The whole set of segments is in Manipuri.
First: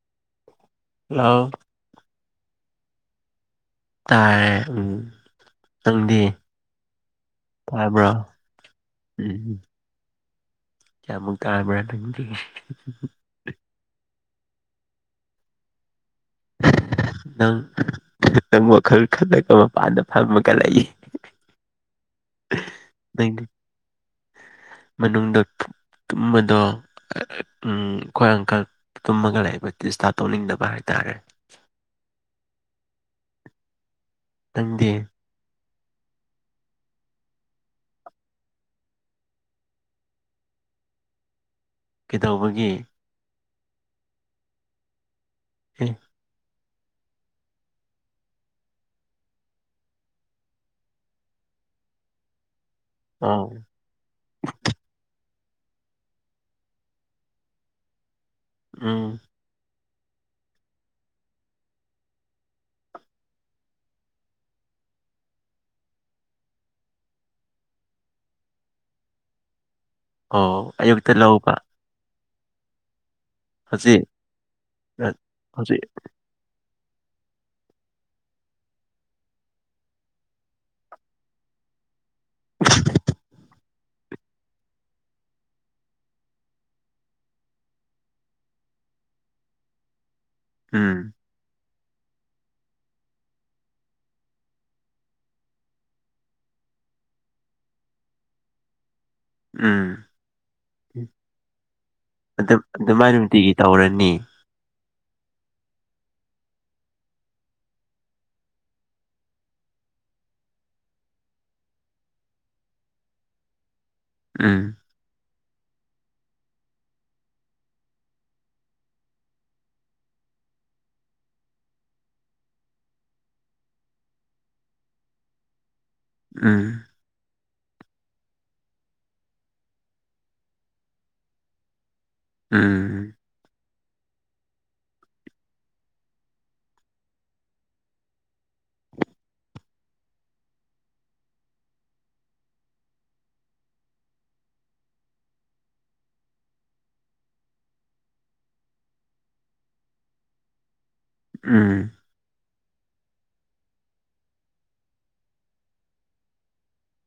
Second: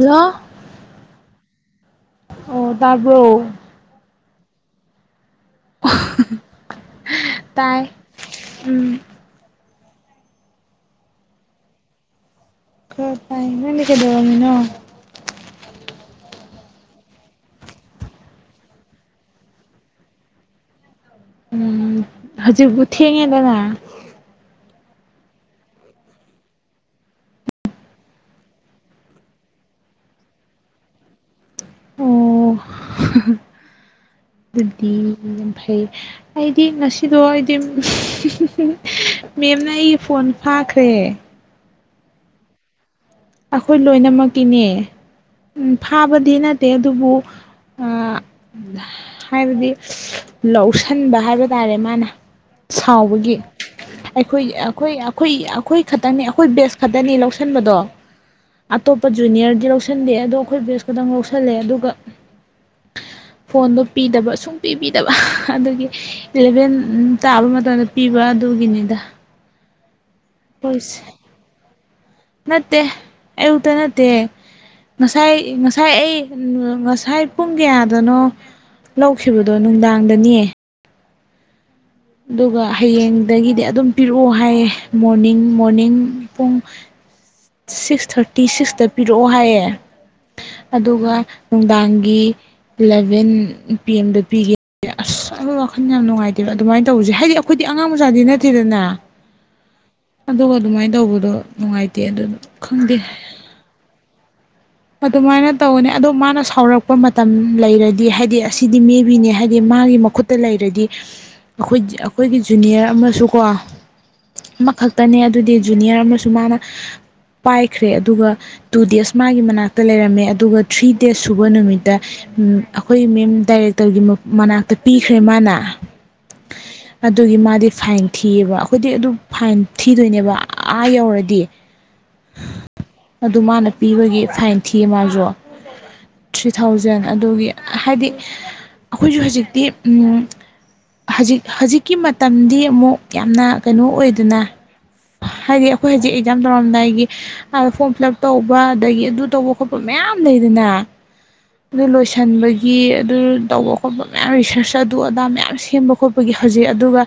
ꯍꯜꯂꯣ ꯍꯜꯂꯣ ꯑꯣ ꯇꯔꯕ꯭ꯔꯣ ꯇꯥꯌꯦ ꯅꯪꯗꯤ ꯇꯥꯏ ꯇꯕ꯭ꯔꯣ ꯎꯝ ꯎꯝ ꯀꯌꯥꯃꯨꯛ ꯇꯥꯕ꯭ꯔꯣ ꯅꯪꯗꯤ ꯈꯔ ꯇꯥꯌꯦ ꯅꯪꯗꯤ ꯀꯩꯗꯧꯔꯝꯃꯤꯅꯣ ꯅꯣ ꯅꯪ ꯅꯪ ꯋꯥꯈꯜ ꯈꯜꯂꯒ ꯃꯄꯥꯟꯗ ꯐꯝꯃꯒ ꯂꯩ ꯎꯝ ꯍꯧꯖꯤꯛꯕꯨ ꯅꯪꯗꯤ ꯊꯦꯡꯉꯦꯗꯅ ꯃꯅꯨꯡꯗ ꯇꯨꯝꯕꯗꯣ ꯑꯩꯈꯣꯏ ꯑꯪꯀꯜ ꯇꯨꯝꯃꯒ ꯂꯩꯕ ꯗꯤꯁꯇꯞ ꯇꯧꯅꯤꯡꯗꯕ ꯍꯥꯏꯇꯥꯔꯦ ꯑꯣ ꯅꯪꯗꯤ ꯑꯗꯨꯗꯤ ꯌꯥꯝ ꯐꯩ ꯑꯩꯗꯤ ꯉꯁꯤꯗꯣ ꯑꯩꯗꯤ ꯃꯦꯝꯅ ꯑꯩꯒꯤ ꯐꯣꯟ ꯐꯥꯈ꯭ꯔꯦ ꯀꯩꯗꯧꯕꯒꯤ ꯑꯩꯈꯣꯏ ꯂꯣꯏꯅꯃꯛꯀꯤꯅꯦ ꯎꯝ ꯑꯦ ꯐꯥꯕꯗꯤ ꯅꯠꯇꯦ ꯑꯗꯨꯕꯨ ꯎ ꯍꯥꯏꯕꯗꯤ ꯂꯧꯁꯤꯟꯕ ꯍꯥꯏꯕ ꯇꯥꯔꯦ ꯃꯥꯅ ꯁꯥꯎꯕꯒꯤ ꯑꯣ ꯑꯩꯈꯣꯏ ꯑꯩꯈꯣꯏ ꯑꯩꯈꯣꯏ ꯑꯩꯈꯣꯏ ꯈꯛꯇꯪꯅꯤ ꯑꯩꯈꯣꯏ ꯕꯦꯁ ꯈꯛꯇꯅꯤ ꯂꯧꯁꯟꯕꯗꯣ ꯑꯇꯣꯞꯄ ꯎꯝ ꯖꯨꯅꯤꯌꯔꯗꯤ ꯂꯧꯁꯤꯟꯗꯦ ꯑꯗꯣ ꯑꯩꯈꯣꯏ ꯕꯦꯁ ꯈꯛꯇꯪ ꯂꯧꯁꯜꯂꯦ ꯑꯗꯨꯒ [unintelligible] ꯐꯣꯟꯗꯣ ꯄꯤꯗꯕ ꯁꯨꯡ ꯄꯤꯕꯤꯗꯕ ꯑꯗꯨꯗꯒꯤ ꯏꯂꯚꯦꯟ ꯇꯥꯕ ꯃꯇꯝꯗ ꯄꯤꯕ ꯑꯗꯨꯒꯤꯅꯤꯗ ꯑꯣ ꯑꯩꯈꯣꯏꯁꯦ ꯑꯌꯨꯛꯇ ꯂꯧꯕ ꯅꯠꯇꯦ ꯑꯌꯨꯛꯇ ꯍꯧꯖꯤꯛ ꯅꯠꯇꯦ ꯑ- ꯉꯁꯥꯏ ꯍꯧꯖꯤꯛ ꯉꯁꯥꯏ ꯑꯩ ꯉꯁꯥꯏ ꯄꯨꯡ ꯀꯌꯥꯗꯅꯣ ꯂꯧꯈꯤꯕꯗꯣ ꯅꯨꯡꯗꯥꯡꯗꯅꯤꯌꯦ ꯑꯗꯨꯒ ꯍꯌꯦꯡꯗꯒꯤꯗꯤ ꯑꯗꯨꯝ ꯄꯤꯔꯛꯑꯣ ꯍꯥꯏꯌꯦ ꯃꯣꯔꯅꯤꯡ ꯃꯣꯔꯅꯤꯡ ꯄꯨꯡ ꯁꯤꯛꯁ ꯊꯥꯔꯇꯤ ꯁꯤꯛꯁꯇ ꯄꯤꯔꯛꯑꯣ ꯍꯥꯏꯌꯦ ꯎꯝ ꯑꯗꯨꯒ ꯅꯨꯡꯗꯥꯡꯒꯤ ꯏꯂꯚꯦꯟ ꯄꯤ ꯑꯦꯝꯗ ꯅꯨꯄꯤꯒꯤ ꯑꯁ ꯑꯩꯈꯣꯏ ꯋꯥꯈꯜ ꯌꯥꯝ ꯅꯨꯡꯉꯥꯏꯇꯦꯕ ꯑꯗꯨꯃꯥꯏꯅ ꯇꯧꯕꯁꯦ ꯍꯥꯏꯗꯤ ꯑꯩꯈꯣꯏꯗꯤ ꯑꯉꯥꯡ ꯃꯆꯥꯗꯤ ꯅꯠꯇꯦꯗꯅ ꯎꯝ ꯑꯗꯨꯒ ꯑꯗꯨꯃꯥꯏꯅ ꯇꯧꯕꯗꯣ ꯅꯨꯡꯉꯥꯏꯇꯦ ꯑꯗꯨꯅ ꯑꯗꯨꯝ ꯑꯗꯨꯃꯥꯏꯅ ꯅꯨꯡꯇꯤꯒꯤ ꯇꯧꯔꯅꯤ ꯑꯗꯨꯃꯥꯏꯅ ꯇꯧꯒꯅꯤ ꯑꯗꯣ ꯃꯥꯅ ꯁꯥꯎꯔꯛꯄ ꯃꯇꯝ ꯂꯩꯔꯗꯤ ꯍꯥꯏꯗꯤ ꯑꯁꯤꯗꯤ ꯃꯦꯕꯤꯅꯦ ꯍꯥꯏꯗꯤ ꯃꯥꯒꯤ ꯃꯈꯨꯠ ꯇ ꯂꯩꯔꯗꯤ ꯑꯩꯈꯣꯏ ꯑꯩꯈꯣꯏꯒꯤ ꯖꯨꯅꯤꯌꯔ ꯑꯃꯁꯨꯀꯣ ꯎꯝ ꯑꯃꯈꯛ ꯇꯅꯦ ꯑꯗꯨꯗꯤ ꯖꯨꯅꯤꯌꯔ ꯑꯃꯁꯨ ꯃꯥꯅ ꯄꯥꯏꯈ꯭ꯔꯦ ꯑꯗꯨꯒ ꯇꯨ ꯗꯦꯖ ꯃꯥꯒꯤ ꯃꯅꯥꯛ ꯃꯅꯛꯇ ꯂꯩꯔꯝꯃꯦ ꯑꯗꯨꯒ ꯊ꯭ꯔꯤ ꯗꯦꯖ ꯁꯨꯕ ꯅꯨꯃꯤꯠꯇ ꯑꯩꯈꯣꯏ ꯃꯦꯝ ꯗꯥꯏꯔꯦꯛꯇꯔꯒꯤ ꯃꯅꯥꯛꯇ ꯄꯤꯈ꯭ꯔꯦ ꯃꯥꯅ ꯎꯝ ꯑꯗꯨꯒꯤ ꯃꯥꯗꯤ ꯐꯥꯏꯟ ꯊꯤꯌꯦꯕ ꯑꯩꯈꯣꯏꯗꯤ ꯑꯗꯨ ꯐꯥꯏꯟ ꯊꯤꯗꯣꯏꯅꯦꯕ ꯑꯥ ꯌꯧꯔꯗꯤ ꯎꯝ ꯑꯗꯨ ꯃꯥꯅ ꯄꯤꯕꯒꯤ ꯐꯥꯏꯟ ꯊꯤꯌꯦ ꯃꯥꯁꯨ ꯊ꯭ꯔꯤ ꯊꯥꯎꯖꯟ ꯑꯗꯨꯒꯤ ꯍꯥꯏꯗꯤ ꯑꯩꯈꯣꯏꯖꯨ ꯍꯧꯖꯤꯛꯇꯤ ꯎꯝ ꯍꯧꯖꯤꯛ ꯍꯧꯖꯤꯛꯀꯤ ꯃꯇꯝꯗꯤ ꯑꯃꯨꯛ ꯌꯥꯝꯅ ꯀꯩꯅꯣ ꯑꯣꯏꯗꯅ ꯍꯥꯏꯗꯤ ꯑꯩꯈꯣꯏ ꯍꯧꯖꯤꯛ ꯑꯦꯛꯖꯥꯝ ꯇꯧꯔꯝꯗꯥꯏꯒꯤ ꯐꯣꯝ ꯐꯤꯜ ꯑꯞ ꯇꯧꯕ ꯑꯗꯒꯤ ꯑꯗꯨ ꯇꯧꯕ ꯈꯣꯠꯄ ꯃꯌꯥꯝ ꯂꯩꯗꯅ ꯎꯝ ꯑꯗꯨ ꯂꯣꯏ ꯊꯟꯕꯒꯤ ꯑꯗꯨ ꯇꯧꯕ ꯈꯣꯠꯄ ꯃꯌꯥꯝ ꯔꯤꯁꯔꯁ ꯑꯗꯨ ꯑꯗꯥ ꯃꯌꯥꯝ ꯁꯦꯝꯕ ꯈꯣꯠꯄꯒꯤ ꯍꯧꯖꯤꯛ ꯑꯗꯨꯒ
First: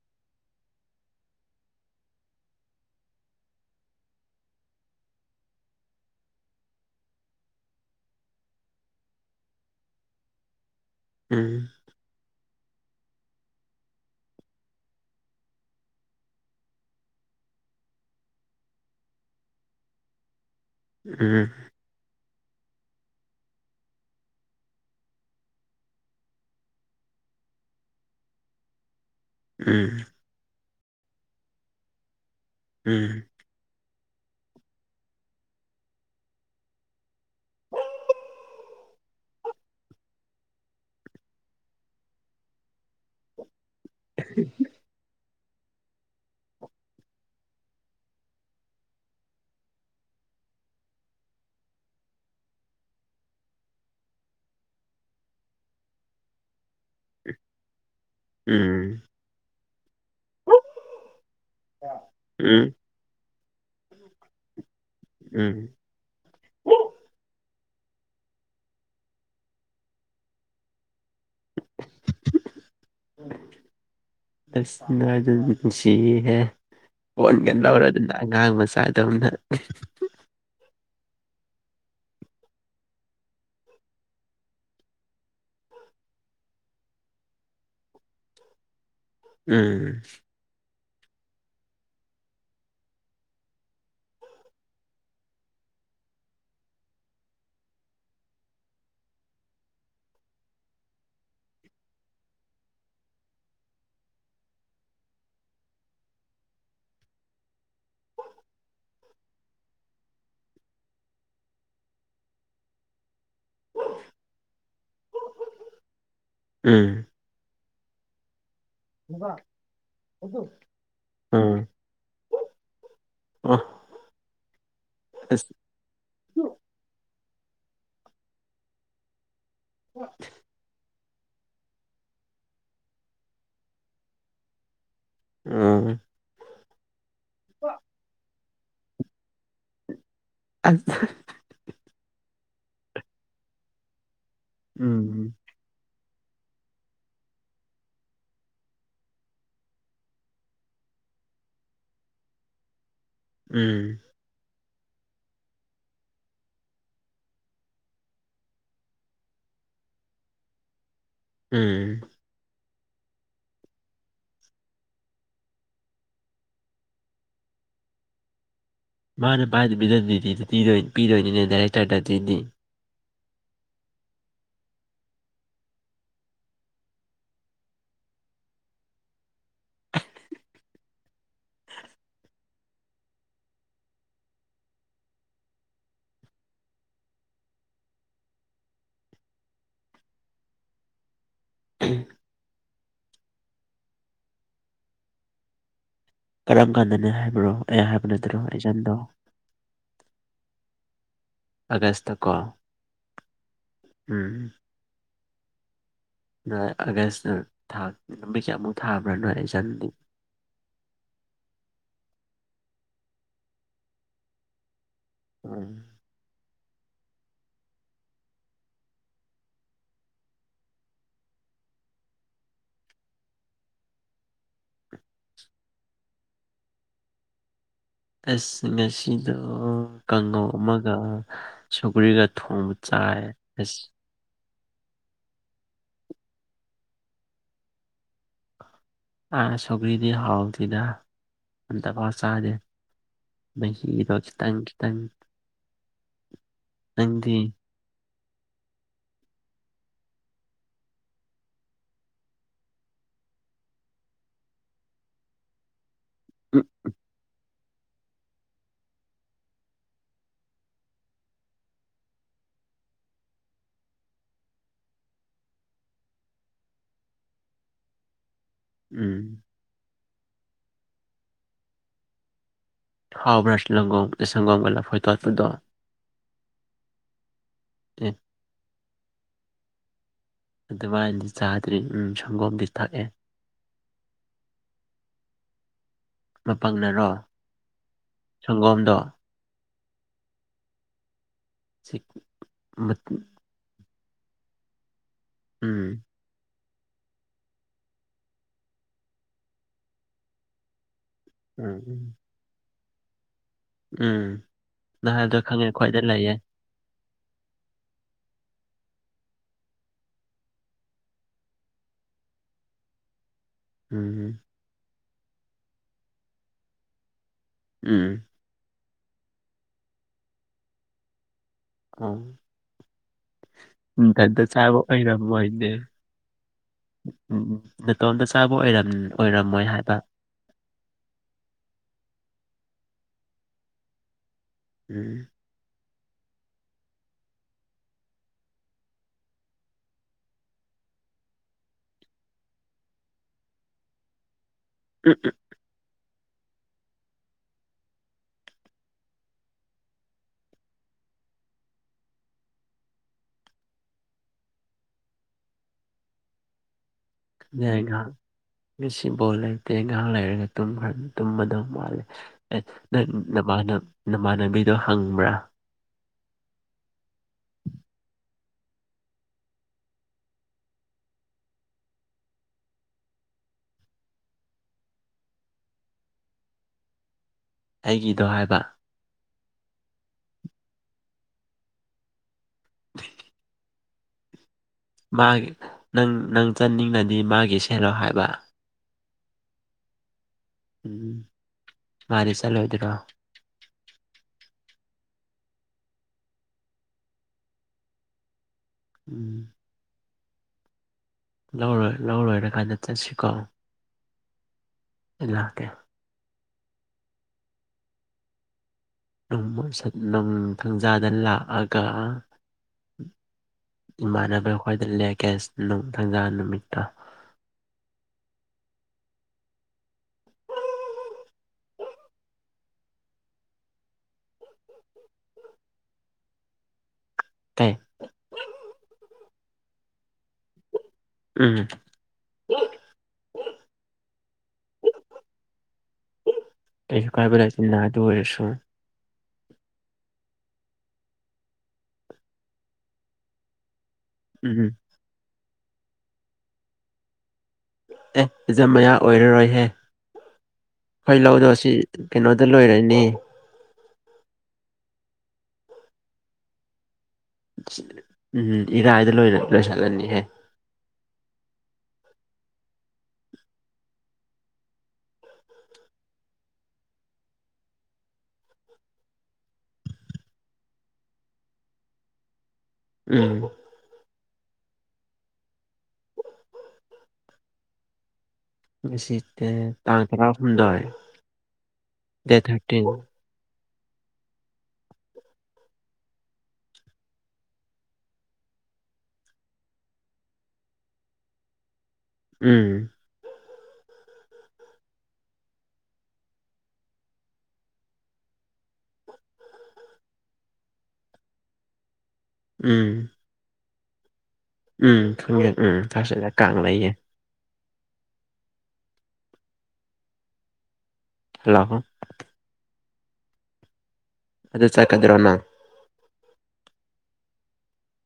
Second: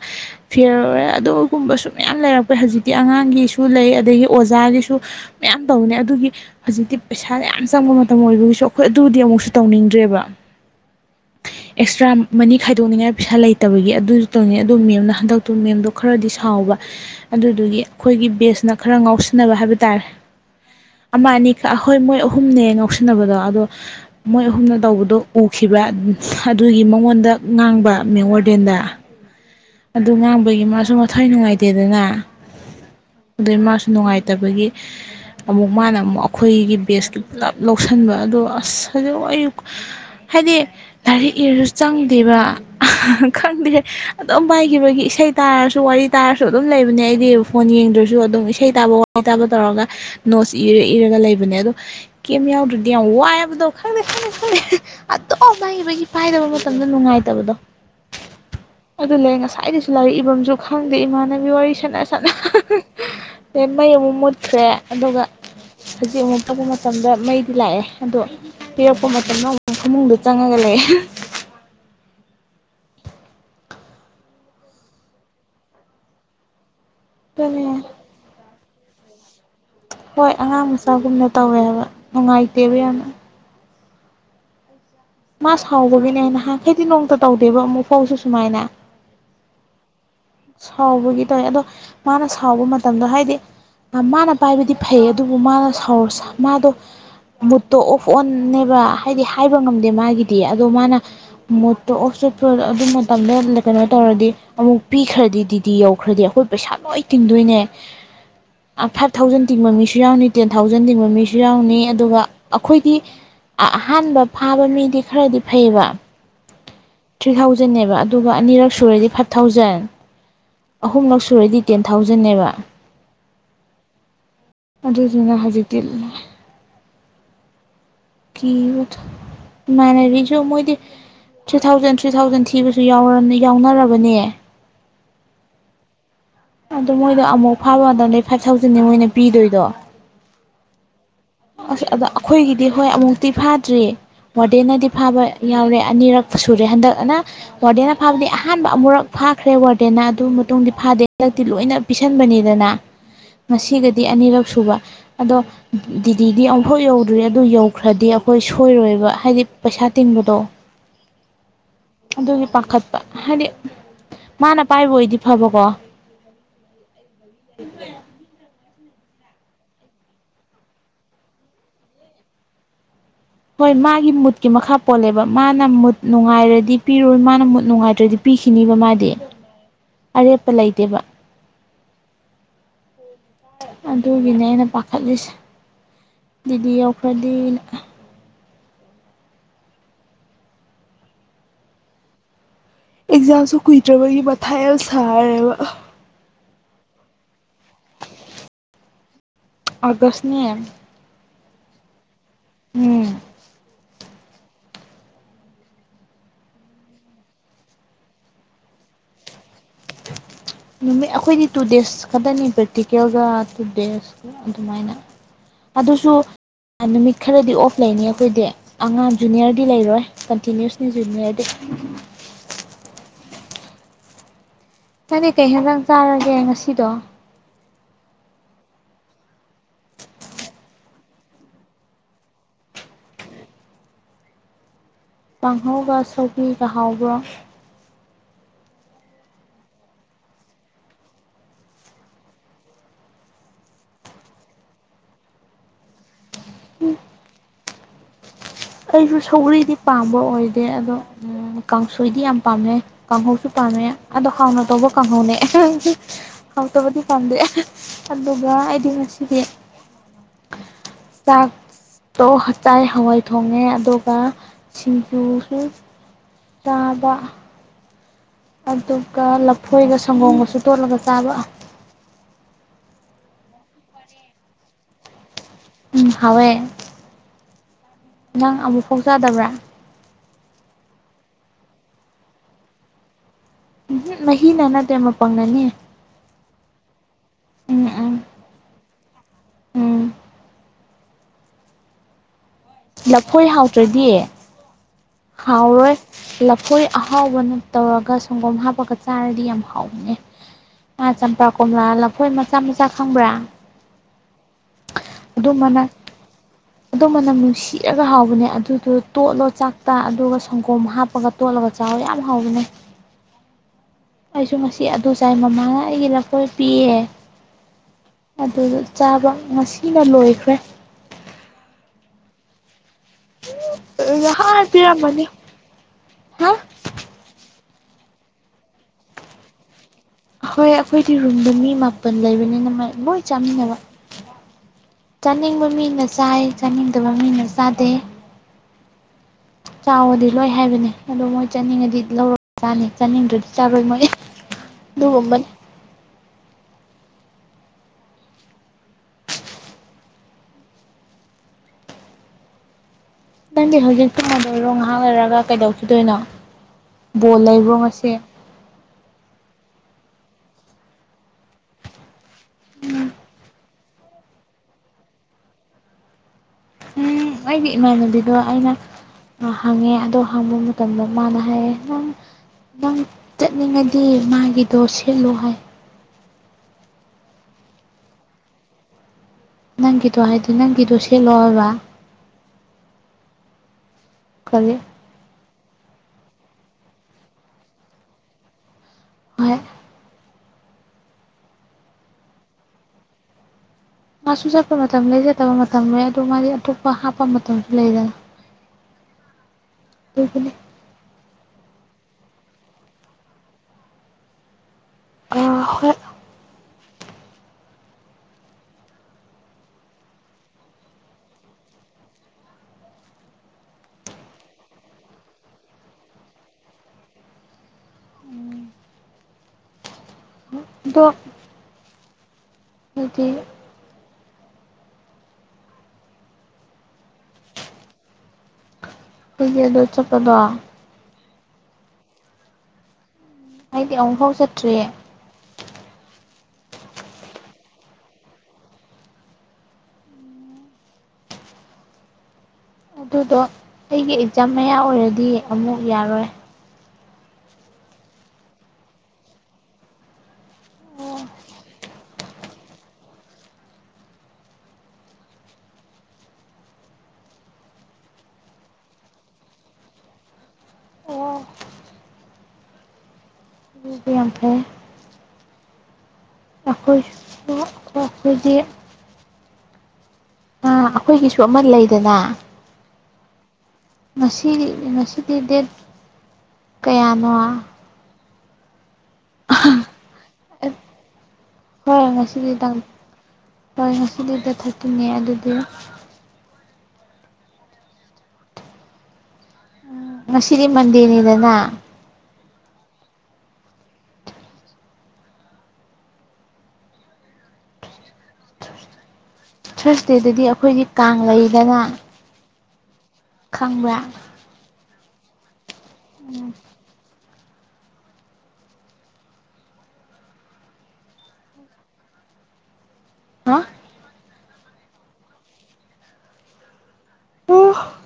ꯐꯤꯔ ꯑꯣꯏꯔꯦ ꯑꯗꯨꯒꯨꯝꯕꯁꯨ ꯃꯌꯥꯝ ꯂꯩꯔꯛꯄ ꯍꯧꯖꯤꯛꯇꯤ ꯑꯉꯥꯡꯒꯤꯁꯨ ꯂꯩ ꯑꯗꯒꯤ ꯑꯣꯖꯥꯒꯤꯁꯨ ꯃꯌꯥꯝ ꯇꯧꯅꯦ ꯑꯗꯨꯒꯤ ꯍꯧꯖꯤꯛꯇꯤ ꯄꯩꯁꯥ ꯌꯥꯝ ꯆꯪꯕ ꯃꯇꯝ ꯑꯣꯏꯕꯒꯤꯁꯨ ꯑꯩꯈꯣꯏ ꯑꯗꯨꯗꯤ ꯑꯃꯨꯛꯁꯨ ꯇꯧꯅꯤꯡꯗ꯭ꯔꯦꯕ ꯎꯝ ꯑꯦꯛꯁꯇ꯭ꯔꯥ ꯃꯅꯤ ꯈꯥꯏꯗꯣꯛꯅꯤꯡꯉꯥꯏ ꯄꯩꯁꯥ ꯂꯩꯇꯕꯒꯤ ꯑꯗꯨꯁꯨ ꯇꯧꯅꯤꯡ ꯑꯗꯨ ꯃꯦꯝꯅ ꯍꯟꯗꯛꯇꯨ ꯃꯦꯝꯗꯣ ꯈꯔꯗꯤ ꯁꯥꯎꯕ ꯑꯗꯨꯗꯨꯒꯤ ꯑꯩꯈꯣꯏꯒꯤ ꯕꯦꯁꯅ ꯈꯔ ꯉꯥꯎꯁꯤꯟꯅꯕ ꯍꯥꯏꯕ ꯇꯥꯔꯦ ꯑꯁ ꯑꯃ ꯑꯅꯤꯈꯛ ꯍꯣꯏ ꯃꯣꯏ ꯑꯍꯨꯝꯅꯦ ꯉꯧꯁꯤꯟꯅꯕꯗꯣ ꯑꯗꯣ ꯃꯣꯏ ꯑꯍꯨꯝꯅ ꯇꯧꯕꯗꯣ ꯎꯈꯤꯕ ꯑꯗꯨꯒꯤ ꯃꯉꯣꯟꯗ ꯉꯥꯡꯕ ꯃꯦꯝ ꯋꯥꯔꯗꯦꯟꯗ ꯎꯝ ꯑꯗꯨ ꯉꯥꯡꯕꯒꯤ ꯃꯥꯁꯨ ꯃꯊꯋꯥꯏ ꯅꯨꯡꯉꯥꯏꯇꯦꯗꯅ ꯎꯝ ꯑꯗꯨꯏ ꯃꯥꯁꯨ ꯅꯨꯡꯉꯥꯏꯇꯕꯒꯤ ꯑꯃꯨꯛ ꯃꯥꯅ ꯑꯃꯨꯛ ꯑꯩꯈꯣꯏꯒꯤ ꯕꯦꯁ ꯄꯨꯂꯞ ꯂꯧꯁꯤꯟꯕ ꯑꯗꯣ ꯑꯁ ꯍꯧꯖꯤꯛ ꯑꯩꯌꯨ ꯍꯥꯏꯗꯤ ꯂꯥꯏꯔꯤꯛ ꯏꯔꯁꯨ ꯆꯪꯗꯦꯕ ꯈꯪꯗꯦ ꯑꯗꯨꯝ ꯄꯥꯏꯈꯤꯕꯒꯤ ꯏꯁꯩ ꯇꯥꯔꯁꯨ ꯋꯥꯔꯤ ꯇꯥꯔꯁꯨ ꯑꯗꯨꯝ ꯂꯩꯕꯅꯦ ꯑꯩꯗꯤ ꯐꯣꯟ ꯌꯦꯡꯗ꯭ꯔꯁꯨ ꯑꯗꯨꯝ ꯏꯁꯩ ꯇꯥꯕ ꯋꯥꯔꯤ ꯇꯥꯕ ꯇꯧꯔꯒ ꯅꯣꯠꯁ ꯏꯔꯥ ꯏꯔꯥꯒ ꯂꯩꯕꯅꯦ ꯑꯗꯣ ꯀꯦꯝ ꯌꯥꯎꯔꯗꯤ ꯌꯥꯝ ꯋꯥꯏꯕꯗꯣ ꯈꯪꯗꯦ ꯈꯪꯗꯦ ꯈꯪꯗꯦ ꯑꯗꯣꯝ ꯄꯥꯏꯒꯤꯕꯒꯤ ꯄꯥꯏꯗꯕ ꯃꯥꯇꯝꯗ ꯅꯨꯡꯉꯥꯏꯇꯕꯗꯣ ꯎꯝ ꯑꯗꯨ ꯂꯩ ꯉꯁꯥꯏꯗꯁꯨ ꯂꯥꯏꯔꯤꯛ ꯏꯕꯝꯖꯨ ꯈꯪꯗꯦ ꯏꯃꯥꯅꯒꯤ ꯋꯥꯔꯤ ꯁꯥꯟꯅ ꯁꯥꯟꯅ ꯑꯗꯩ ꯃꯩ ꯑꯃꯨꯛ ꯃꯨꯠꯈ꯭ꯔꯦ ꯑꯗꯨꯒ ꯍꯧꯖꯤꯛ ꯑꯃꯨꯛ ꯇꯛꯄ ꯃꯇꯝꯗ ꯃꯩꯗꯤ ꯂꯥꯛꯑꯦ ꯑꯗꯣ ꯄꯤꯔꯛꯄ ꯃꯇꯝꯗ ꯑꯃꯨꯛ ꯐꯃꯨꯡꯗ ꯆꯪꯉꯒ ꯂꯩꯌꯦ ꯑꯁ [unintelligible] ꯅꯨꯡꯁꯤ ꯍꯥꯏ ꯈꯣꯟꯒ ꯑꯗꯨꯅꯦ ꯅꯧꯔꯗꯅ ꯑꯉꯥꯡ ꯃꯆꯥꯗꯧꯅ ꯍꯣꯏ ꯑꯉꯥꯡ ꯃꯆꯥꯒꯨꯝꯅ ꯇꯧꯋꯦꯕ ꯅꯨꯡꯉꯥꯏꯇꯦꯕ ꯌꯥꯝꯅ ꯃꯥ ꯁꯥꯎꯕꯒꯤꯅꯦ ꯅꯍꯈꯩꯗꯤ ꯅꯣꯡꯇ ꯇꯧꯗꯦꯕ ꯑꯃꯨꯛ ꯐꯥꯎꯁꯨ ꯁꯨꯃꯥꯏꯅ ꯎꯝ ꯁꯥꯎꯕꯒꯤ ꯇꯧꯋꯦ ꯑꯗꯣ ꯃꯥꯅ ꯁꯥꯎꯕ ꯃꯇꯝꯗꯣ ꯍꯥꯏꯗꯤ ꯃꯥꯅ ꯄꯥꯏꯕꯗꯤ ꯐꯩ ꯑꯗꯨꯕꯨ ꯃꯥꯅ ꯁꯥꯎ ꯃꯥꯗꯣ ꯃꯨꯠꯇꯣ ꯑꯣꯐ ꯑꯣꯟ ꯅꯦꯕ ꯍꯥꯏꯗꯤ ꯍꯥꯏꯕ ꯉꯝꯗꯦ ꯃꯥꯒꯤꯗꯤ ꯑꯗꯣ ꯃꯥꯅ ꯃꯨꯠꯇꯣ ꯑꯣꯐ ꯆꯄ ꯑꯗꯨ ꯃꯇꯝꯗ ꯀꯩꯅꯣ ꯇꯧꯔꯗꯤ ꯑꯃꯨꯛ ꯄꯤꯈ꯭ꯔꯗꯤ ꯗꯤ ꯇꯤ ꯌꯧꯈ꯭ꯔꯗꯤ ꯑꯩꯈꯣꯏ ꯄꯩꯁꯥ ꯂꯣꯏ ꯇꯤꯡꯗꯣꯏꯅꯦ ꯐꯥꯏꯚ ꯊꯥꯎꯖꯟ ꯇꯤꯡꯕ ꯃꯤꯁꯨ ꯌꯥꯎꯅꯤ ꯇꯦꯟ ꯊꯥꯎꯖꯟ ꯇꯤꯡꯕ ꯃꯤꯁꯨ ꯌꯥꯎꯅꯤ ꯑꯗꯨꯒ ꯑꯩꯈꯣꯏꯗꯤ ꯑꯍꯥꯟꯕ ꯐꯥꯕ ꯃꯤꯗꯤ ꯈꯔꯗꯤ ꯐꯩꯕ ꯎꯝ ꯊ꯭ꯔꯤ ꯊꯥꯎꯖꯟꯅꯦꯕ ꯑꯗꯨꯒ ꯑꯅꯤꯔꯛ ꯁꯨꯔꯗꯤ ꯐꯥꯏꯚ ꯊꯥꯎꯖꯟ ꯑꯗꯨ ꯑꯍꯨꯝꯂꯛ ꯁꯨꯔꯗꯤ ꯇꯦꯟ ꯊꯥꯎꯖꯟꯅꯦꯕ [unintelligible] ꯑꯗꯨꯗꯨꯅ ꯑꯁ ꯍꯧꯖꯤꯛꯇꯤ ꯀꯤꯕꯗꯣ ꯏꯃꯥꯟꯅꯕꯤꯖꯨ ꯃꯣꯏꯗꯤ ꯊ꯭ꯔꯤ ꯊꯥꯎꯖꯟ ꯊ꯭ꯔꯤ ꯊꯥꯎꯖꯟ ꯊꯤꯕꯁꯨ ꯌꯥ ꯌꯥꯎꯅꯔꯕꯅꯦ ꯎꯝ ꯑꯗꯣ ꯃꯣꯏꯗꯣ ꯑꯃꯨꯛ ꯐꯥꯕ ꯃꯇꯝꯗꯥꯗꯤ ꯐꯥꯏꯚ ꯊꯥꯎꯖꯟꯗꯤ ꯃꯣꯏꯅ ꯄꯤꯗꯣꯏꯗꯣ [unintelligible] ꯑꯁ ꯑꯗ ꯑꯩꯈꯣꯏꯒꯤꯗꯤ ꯍꯣꯏ ꯑꯃꯨꯛꯇꯤ ꯐꯥꯗ꯭ꯔꯤꯌꯦ ꯃꯣꯗꯦꯟꯅꯗꯤ ꯐꯥꯕ ꯎꯝ ꯌꯥꯎꯔꯦ ꯑꯅꯤꯔꯛꯇ ꯁꯨꯔꯦ ꯍꯟꯗꯛ ꯑꯅ ꯋꯥꯔꯗꯦꯟꯅ ꯐꯥꯕꯗꯤ ꯑꯍꯥꯟꯕ ꯑꯃꯨꯔꯛ ꯐꯥꯈ꯭ꯔꯦ ꯋꯥꯔꯗꯦꯟꯅ ꯑꯗꯨ ꯃꯇꯨꯡꯗꯤ ꯐꯥꯗꯦ ꯍꯟꯗꯛꯇꯤ ꯂꯣꯏꯅ ꯄꯤꯁꯟꯕꯅꯤꯗꯅ [inaudible] ꯉꯁꯤꯒꯗꯤ ꯑꯅꯤꯔꯛ ꯁꯨꯕ ꯑꯗꯣ ꯇꯤꯗꯤ ꯑꯃꯨꯐꯥꯎ ꯌꯧꯗ꯭ꯔꯤ ꯑꯗꯨ ꯌꯧꯈ꯭ꯔꯗꯤ ꯑꯩꯈꯣꯏ ꯁꯣꯏꯔꯣꯏꯕ ꯍꯥꯏꯗꯤ ꯄꯩꯁꯥ ꯇꯤꯟꯕꯗꯣ ꯎꯝ ꯑꯗꯨꯒꯤ ꯄꯥꯈꯠꯄ ꯍꯥꯏꯗꯤ ꯃꯥꯅ ꯄꯥꯏꯕ ꯑꯣꯏꯗꯤ ꯐꯕꯀꯣ ꯃꯥꯅ ꯄꯖꯗꯤꯤꯔ ꯄꯤꯔꯣꯏꯅꯤꯗꯥꯔꯦ ꯆꯥꯔꯗꯤꯅꯤ ꯍꯣꯏ ꯃꯥꯒꯤ ꯃꯨꯠꯀꯤ ꯃꯈꯥ ꯄꯣꯜꯂꯦꯕ ꯃꯥꯅ ꯃꯨꯠ ꯅꯨꯡꯉꯥꯏꯔꯗꯤ ꯄꯤꯔꯣꯏ ꯃꯥꯅ ꯃꯨꯠ ꯅꯨꯡꯉꯥꯏꯗ꯭ꯔꯗꯤ ꯄꯤꯈꯤꯅꯤꯕ ꯃꯥꯗꯤ ꯑꯔꯦꯞꯄ ꯂꯩꯇꯦꯕ [inaudible] ꯑꯗꯨꯒꯤꯅꯦ ꯑꯩꯅ ꯄꯥꯈꯠꯂꯤꯁꯦ ꯗꯤꯗꯤ ꯌꯧꯈ꯭ꯔꯗꯤ ꯎꯝ ꯑꯦꯛꯖꯥꯝꯁꯨ ꯀꯨꯏꯗ꯭ꯔꯕꯒꯤ ꯃꯊꯥꯏ ꯌꯥꯝ ꯁꯥꯔꯦꯕ ꯀꯔꯝ ꯀꯥꯟꯗꯅꯦ ꯍꯥꯏꯕ꯭ꯔꯣ ꯑꯩ ꯍꯥꯏꯕꯗꯨꯠꯇꯅꯣ ꯑꯦꯖꯦꯟꯗꯣ ꯑꯒꯁꯅꯤ ꯑꯒꯁꯇꯀꯣ ꯎꯝ ꯎꯝ ꯅꯣꯏ ꯑꯥꯒꯁꯇ ꯊꯥ ꯅꯨꯃꯤꯠꯁꯦ ꯑꯃꯨꯛ ꯊꯥꯕ꯭ꯔꯥ ꯅꯣꯏ ꯑꯩ ꯖꯟꯗꯤ ꯅꯨꯃꯤꯠ ꯑꯩꯈꯣꯏꯗꯤ ꯇꯨ ꯗꯦꯖ ꯈꯛꯇꯅꯤ ꯄ꯭ꯔꯦꯛꯇꯤꯀꯦꯜꯒ ꯇꯨ ꯗꯦꯖ ꯑꯗꯨꯃꯥꯏꯅ ꯎꯝ ꯑꯗꯨꯁꯨ ꯅꯨꯃꯤꯠ ꯈꯔꯗꯤ ꯑꯣꯐ ꯂꯩꯅꯤ ꯑꯩꯈꯣꯏꯗꯤ ꯑꯉꯥꯡ ꯖꯨꯅꯤꯌꯔꯗꯤ ꯂꯩꯔꯣꯏ ꯀꯟꯇꯤꯅꯤꯨꯁꯂꯤ ꯖꯨꯅꯤꯌꯔꯗꯤ ꯀꯔꯤ ꯀꯩ ꯍꯦꯟꯗꯪ ꯆꯥꯔꯒꯦ ꯉꯁꯤꯗꯣ ꯑꯁ ꯉꯁꯤꯗ ꯀꯥꯡꯉꯧ ꯑꯃꯒ ꯁꯨꯒ꯭ꯔꯤꯒ ꯊꯣꯡꯕ ꯆꯥꯏ ꯑꯁ ꯀꯥꯡꯥꯡꯍꯧꯧꯕ ꯁꯤꯒꯍꯥꯎꯕ ꯑ ꯁꯧꯒ꯭ꯔꯤꯗꯤ ꯍꯥꯎꯗꯗ ꯑꯟꯇ ꯄꯥꯎ ꯆꯥꯗꯦ ꯃꯍꯔꯣ ꯈꯤꯇꯪ ꯈꯤꯇꯪ ꯅꯪꯗꯤ ꯑꯩꯁꯨ ꯁꯧꯔꯤꯗꯤ ꯄꯥꯝꯕ ꯑꯣꯏꯗꯦ ꯑꯗꯣ ꯀꯥꯡꯁꯣꯏꯗꯤ ꯌꯥꯝ ꯄꯥꯝꯃꯦ ꯀꯥꯡꯍꯧꯁꯨ ꯄꯥꯝꯃꯦ ꯑꯗꯣ ꯍꯥꯎꯅ ꯇꯧꯕ ꯀꯥꯡꯍꯧꯅꯦ ꯍꯥꯎꯇꯕꯗꯤ ꯄꯪꯝꯗꯦ ꯑꯗꯨꯒ ꯑꯩꯗꯤ ꯉꯗꯤ ꯇꯥꯥꯏ ꯍꯋꯥꯏ ꯊꯣꯡꯉꯦ ꯑꯗꯨꯒ ꯁꯤꯡꯖꯨꯁꯨ ꯇꯥꯕ ꯎꯝ ꯑꯗꯨꯒ ꯂꯐꯣꯏꯒ ꯁꯪꯒꯣꯝꯒꯁꯨ ꯇꯣꯠꯂꯒ ꯆꯥꯕ ꯍꯥꯎꯕ꯭ꯔꯁ ꯂꯒꯣꯡ ꯁꯪꯣꯡꯒꯂ ꯐꯣꯏꯇꯣ ꯇꯗꯣ ꯎꯝ ꯍꯋꯦ ꯎꯝ ꯅꯪ ꯑꯃꯨꯛ ꯐꯥꯎ ꯆꯥꯗꯕ꯭ꯔꯥ ꯑꯗꯨꯃꯥꯏꯅꯗꯤ ꯆꯥꯗ꯭ꯔꯤ ꯎ ꯁꯪꯒꯣꯝꯗꯤ ꯊꯛꯑꯦ ꯎꯝ ꯃꯍꯤ ꯅ ꯅꯠꯇꯦ ꯃꯄꯪꯅꯅꯤ ꯃꯄꯪꯅꯔꯣ ꯎꯝ ꯎꯝ ꯁꯪꯒꯣꯝꯗꯣ ꯎꯝ ꯆꯦꯛꯦꯛ ꯂꯐꯣꯏ ꯍꯥꯎꯇ꯭ꯔꯗꯤ ꯍꯥꯎꯔꯣꯏ ꯎꯝ ꯂꯐꯣꯏ ꯑꯍꯥꯎꯕꯅ ꯇꯧꯔꯒ ꯁꯪꯒꯣꯝ ꯍꯥꯞꯄꯒ ꯆꯥꯔꯗꯤ ꯌꯥꯝ ꯍꯥꯎꯕꯅꯦ ꯑꯥ ꯆꯝꯄ꯭ꯔꯥ ꯀꯣꯝꯂꯥ ꯎꯝ ꯂꯐꯣꯏ ꯃꯆꯥ ꯃꯆꯥ ꯈꯪꯕ꯭ꯔꯥ ꯎꯝ ꯅꯥꯏꯗꯣ ꯈꯪꯉꯦ ꯈ꯭ꯋꯥꯏꯗ ꯂꯩꯌꯦ ꯑꯗꯣꯝ ꯃꯅꯝ ꯅꯨꯡꯁꯤꯔꯒ ꯍꯥꯎꯕꯅꯦ ꯑꯗꯨꯗꯣ ꯇꯣꯠꯂꯣ ꯆꯥꯛ ꯇ ꯑꯗꯨꯒ ꯁꯪꯒꯣꯝ ꯍꯥꯞꯄꯒ ꯇꯣꯠꯂꯒ ꯆꯥꯎꯔ ꯌꯥꯝ ꯍꯥꯎꯕꯅꯩ ꯎꯝ ꯑꯩꯁꯨ ꯉꯁꯤ ꯑꯗꯨ ꯆꯥꯏ ꯃꯃꯥꯅ ꯑꯩꯒꯤ ꯂꯐꯣꯏ ꯄꯤꯌꯦ ꯎꯝ ꯑꯗꯨꯗ ꯆꯥꯕ ꯉꯁꯤꯅ ꯂꯣꯏꯈ꯭ꯔꯦ ꯀ ꯇꯗꯣ ꯅꯍꯥꯟ ꯆꯥꯕ ꯑꯣꯏꯔꯔꯕ ꯄꯤꯔꯝꯃꯅꯤ ꯑꯣꯏꯗꯦ ꯍꯥ ꯎꯝ ꯅꯅꯥꯇꯣꯟꯗ ꯆꯥꯕ ꯑꯣꯏꯔꯝꯃꯣꯏ ꯍꯥꯏꯕ ꯑꯍꯣꯏ ꯑꯩꯈꯣꯏꯗꯤ ꯔꯨꯝꯗ ꯃꯤ ꯃꯥꯄꯟ ꯂꯩꯕꯅꯤꯅ ꯃꯥꯏ ꯂꯣꯏ ꯆꯥꯃꯤꯟꯅꯕ ꯎꯝ ꯆꯥꯅꯤꯡꯕ ꯃꯤꯅ ꯆꯥꯏ ꯆꯥꯅꯤꯡꯗꯕ ꯃꯤꯅ ꯆꯥꯗꯦ ꯆꯥꯎꯔꯗꯤ ꯂꯣꯏ ꯍꯥꯏꯕꯅꯤ ꯑꯗꯣ ꯃꯣꯏ ꯆꯠꯅꯤꯡꯉꯗꯤ ꯂꯧꯔꯦ ꯆꯥꯅꯤ ꯆꯥꯅꯤꯡꯗ꯭ꯔꯗꯤ ꯆꯥꯔꯣꯏ ꯃꯣꯏꯅꯤ ꯑꯗꯨꯒꯒꯨꯝꯕꯅꯤ ꯅꯪꯗꯤ ꯍꯧꯖꯤꯛ ꯆꯨꯝꯃꯗꯣꯏꯔꯣ ꯉꯥꯏꯍꯥꯛ ꯂꯩꯔꯒ ꯀꯩꯗꯧꯁꯤꯗꯣꯏꯅꯣ ꯑ ꯉꯍꯥꯛ ꯉꯁꯤꯐꯥꯎ ꯂꯩꯇꯦ ꯉꯥꯏꯍꯥꯛ ꯂꯩꯔꯒ ꯇꯨꯝꯈ꯭ꯔ ꯇꯨꯝꯕꯗꯧ ꯋꯥꯠꯂꯦ ꯑꯦꯁ ꯅꯪ ꯅꯥꯟ ꯅꯃꯥꯟꯅꯕꯤꯗꯣ ꯍꯪꯕ꯭ꯔꯥ ꯎ ꯍꯥꯏ ꯃꯥꯟꯅꯦꯗꯤ ꯑꯗꯣ ꯑꯩꯅ ꯍꯪꯉꯦ ꯑꯗꯣ ꯍꯪꯕ ꯃꯇꯝꯗ ꯃꯥꯅ ꯍꯥꯏꯌꯦ ꯅꯪ ꯅꯪ ꯆꯠꯅꯤꯡꯉꯗꯤ ꯃꯥꯒꯤꯗꯣ ꯁꯦꯠꯂꯣ ꯍꯥꯏ ꯑꯩꯒꯤꯗꯣ ꯍꯥꯏꯕ ꯅꯪꯒꯤꯗꯣ ꯍꯥꯏꯗꯤ ꯅꯪꯒꯤꯗꯣ ꯁꯦꯠꯂꯣꯑꯣꯕ ꯊꯕꯤ ꯀꯦ ꯃꯥꯒꯤ ꯅꯪ ꯅꯪ ꯆꯠꯅꯤꯡꯅꯗꯤ ꯃꯥꯒꯤ ꯁꯦꯜꯂꯣ ꯍꯥꯏꯕ ꯍꯣꯏ ꯎꯝ ꯃꯥꯅꯦ ꯆꯠꯂꯣꯏꯗꯔꯣ ꯃꯥꯁꯨ ꯆꯠꯄ ꯃꯇꯝ ꯂꯩ ꯆꯠꯇꯕ ꯃꯇꯝ ꯂꯩ ꯑꯗꯨ ꯃꯥꯗꯤ ꯑꯇꯣꯞꯄ ꯍꯥꯞꯄ ꯃꯇꯝꯁꯨ ꯂꯩꯗꯅ ꯎꯝ ꯎꯄꯅꯦ ꯂꯧꯔꯣꯏ ꯂꯧꯔꯣꯏꯔ ꯀꯥꯟꯗ ꯆꯠꯁꯤꯀꯣ ꯑꯥ ꯏꯂꯀꯦ ꯍꯣꯏ ꯅꯨꯡꯊꯪꯖꯥꯗ ꯂꯥꯛꯑꯒ ꯏꯃꯥꯟꯅꯕ ꯑꯩꯈꯣꯏꯗ ꯂꯦꯛꯀꯦ ꯅꯨꯡꯊꯪꯖꯥ ꯅꯨꯃꯤꯠꯇ ꯗꯣ ꯍꯥꯏꯗꯤ ꯇꯥꯏ ꯑꯗꯨ ꯆꯠꯄꯗꯣ ꯎꯝ ꯍꯥꯏꯗꯤ ꯑꯃꯨꯐꯥꯎ ꯆꯠꯇ꯭ꯔꯤꯌꯦ ꯑꯩꯁꯨ ꯀꯥꯏꯕ ꯂꯩꯁꯤ ꯅꯥꯗ ꯑꯣꯏꯔꯁꯨ ꯑꯗꯨꯗꯣ ꯑꯩꯒꯤ ꯑꯦꯛꯖꯥꯝ ꯎꯝ ꯃꯌꯥ ꯑꯣꯏꯔꯗꯤ ꯑꯃꯨꯛ ꯌꯥꯔꯣꯏ ꯑꯦ ꯑꯦꯖꯝ ꯃꯌꯥ ꯑꯣꯏꯔꯔꯣꯏꯍꯦ ꯑꯩꯈꯣꯏ ꯑꯣ ꯂꯧꯗꯣ ꯁꯤ ꯀꯩꯅꯣꯗꯣ ꯂꯣꯏꯔꯛꯏꯅꯦ ꯎꯝꯝ ꯏꯔꯥꯏꯗ ꯂ ꯂꯣꯏꯁꯤꯜꯂꯅꯤꯍꯦ ꯑꯣ ꯑꯗꯨ ꯌꯥꯝ ꯐꯩꯌꯦ ꯑꯩꯈꯣꯏꯁꯨ ꯑꯩꯈꯣꯏ ꯑꯩꯈꯣꯏꯗꯤ ꯑꯩꯈꯣꯏꯒꯤꯁꯨ ꯑꯃ ꯂꯩꯗꯅ ꯎꯝ ꯉꯁꯤ ꯉꯁꯤꯗꯤ ꯗꯦꯠ ꯀꯌꯥꯅꯣ ꯉꯁꯤ ꯇꯥꯡ ꯇꯔꯥꯍꯨꯝꯗꯣꯏ ꯗꯦꯠ ꯊꯥꯔꯇꯤꯟ ꯍꫭꯏ ꯉꯁꯤꯗꯤ ꯗ‌ꯦꯠ ꯊꯥꯔꯇꯤꯟꯅ‌ꯦ ꯑꯗꯨꯗꯤ ꯉꯁꯤꯗꯤ ꯃꯟꯗ‌ꯦꯅꯤꯗꯅ ꯎꯝ ꯊꯔꯁꯗꯦꯗꯗꯤ ꯑꯩꯈꯣꯏꯗꯤ ꯀꯥꯡ ꯂꯩꯗꯅ ꯎꯝ ꯈꯪꯕ꯭ꯔꯥ ꯎꯝ ꯈꯪꯉꯦ ꯎꯝ ꯊꯔ꯭ꯁꯗꯗꯥ ꯀꯥꯡ ꯂꯩꯌꯦ ꯍꯜꯂꯣ ꯍꯥ ꯑꯗꯨ ꯆꯠꯀꯗ꯭ꯔꯣ ꯅꯪ [unintelligible]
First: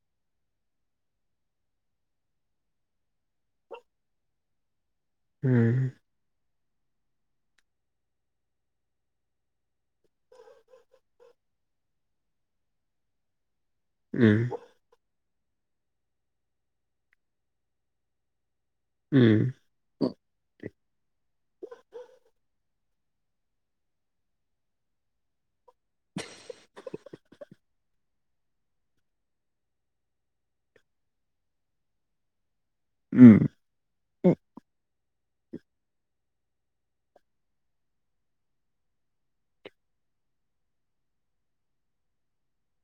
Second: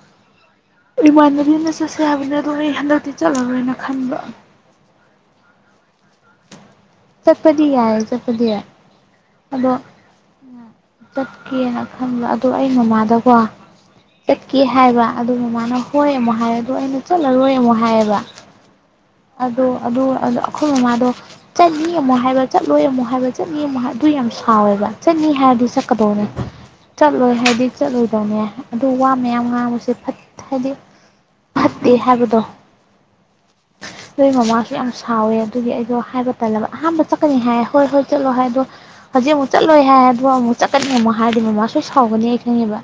ꯏꯃꯥꯏꯅꯕꯤꯅ ꯆꯠꯁꯦ ꯍꯥꯏꯕꯅꯤꯅ ꯑꯗꯨ ꯑꯩ ꯍꯟꯗꯛꯇꯤ ꯆꯠꯂꯔꯣꯏꯅ ꯈꯟꯕ ꯎꯝ ꯆꯠꯄꯗꯤ ꯌꯥꯏ ꯆꯠꯄꯗꯤ ꯌꯥꯏ ꯑꯗꯣ ꯆꯠꯀꯦꯅ ꯈꯟꯕ ꯑꯗꯣ ꯑꯩ ꯃꯃꯥꯗꯀꯣ ꯎꯝ ꯆꯠꯀꯦ ꯍꯥꯏꯕ ꯑꯗꯨ ꯃꯃꯥꯅ ꯍꯣꯏ ꯑꯃꯨꯛ ꯍꯥꯏ ꯑꯗꯨ ꯑꯩꯅ ꯆꯠꯂꯔꯣꯏ ꯑꯃꯨꯛ ꯍꯥꯏꯌꯦꯕ ꯎꯝ ꯑꯗꯣ ꯑꯗꯨ ꯑꯩꯈꯣꯏ ꯃꯃꯥꯗꯣ ꯆꯠꯅꯤ ꯑꯃꯨꯛ ꯍꯥꯏꯕ ꯆꯠꯂꯣꯏ ꯑꯃꯨꯛ ꯍꯥꯏꯕ ꯆꯠꯅꯤ ꯑꯃꯨꯛ ꯍꯥꯏ ꯑꯗꯨ ꯌꯥꯝ ꯁꯥꯎꯋꯦꯕ ꯆꯠꯅꯤ ꯍꯥꯏꯔꯗꯤ ꯆꯠꯀꯗꯧꯅꯦ ꯆꯠꯂꯣꯏ ꯍꯥꯏꯗꯤ ꯆꯠꯂꯣꯏꯗꯧꯅꯦ ꯑꯗꯨ ꯋꯥ ꯃꯌꯥꯝ ꯉꯥꯡꯕꯁꯦ ꯐꯠ ꯍꯥꯏꯗꯤ ꯐꯠꯇꯦ ꯍꯥꯏꯕꯗꯣ ꯎꯝ ꯅꯣꯏ ꯃꯃꯥꯁꯨ ꯌꯥꯝ ꯁꯥꯎꯋꯦ ꯑꯗꯨꯒꯤ ꯑꯩꯗꯣ ꯍꯥꯏꯕ ꯇꯜꯂꯕ ꯑꯍꯥꯟꯕ ꯆꯠꯀꯅꯤ ꯍꯥꯏ ꯍꯣꯏ ꯍꯣꯏ ꯆꯠꯂꯣ ꯍꯥꯏ ꯑꯗꫭ ꯍꯧꯖꯤꯛ ꯑꯃꯨꯛ ꯆꯠꯂꯣꯏ ꯍꯥꯏ ꯑꯗꯨꯒ ꯑꯃꯨꯛ ꯆꯠꯀꯅꯤ ꯑꯃꯨꯛ ꯍꯥꯏꯔꯗꯤ ꯃꯃꯥ ꯁꯣꯏ ꯁꯥꯎꯒꯅꯤ ꯑꯩ ꯈꯪꯉꯦꯕ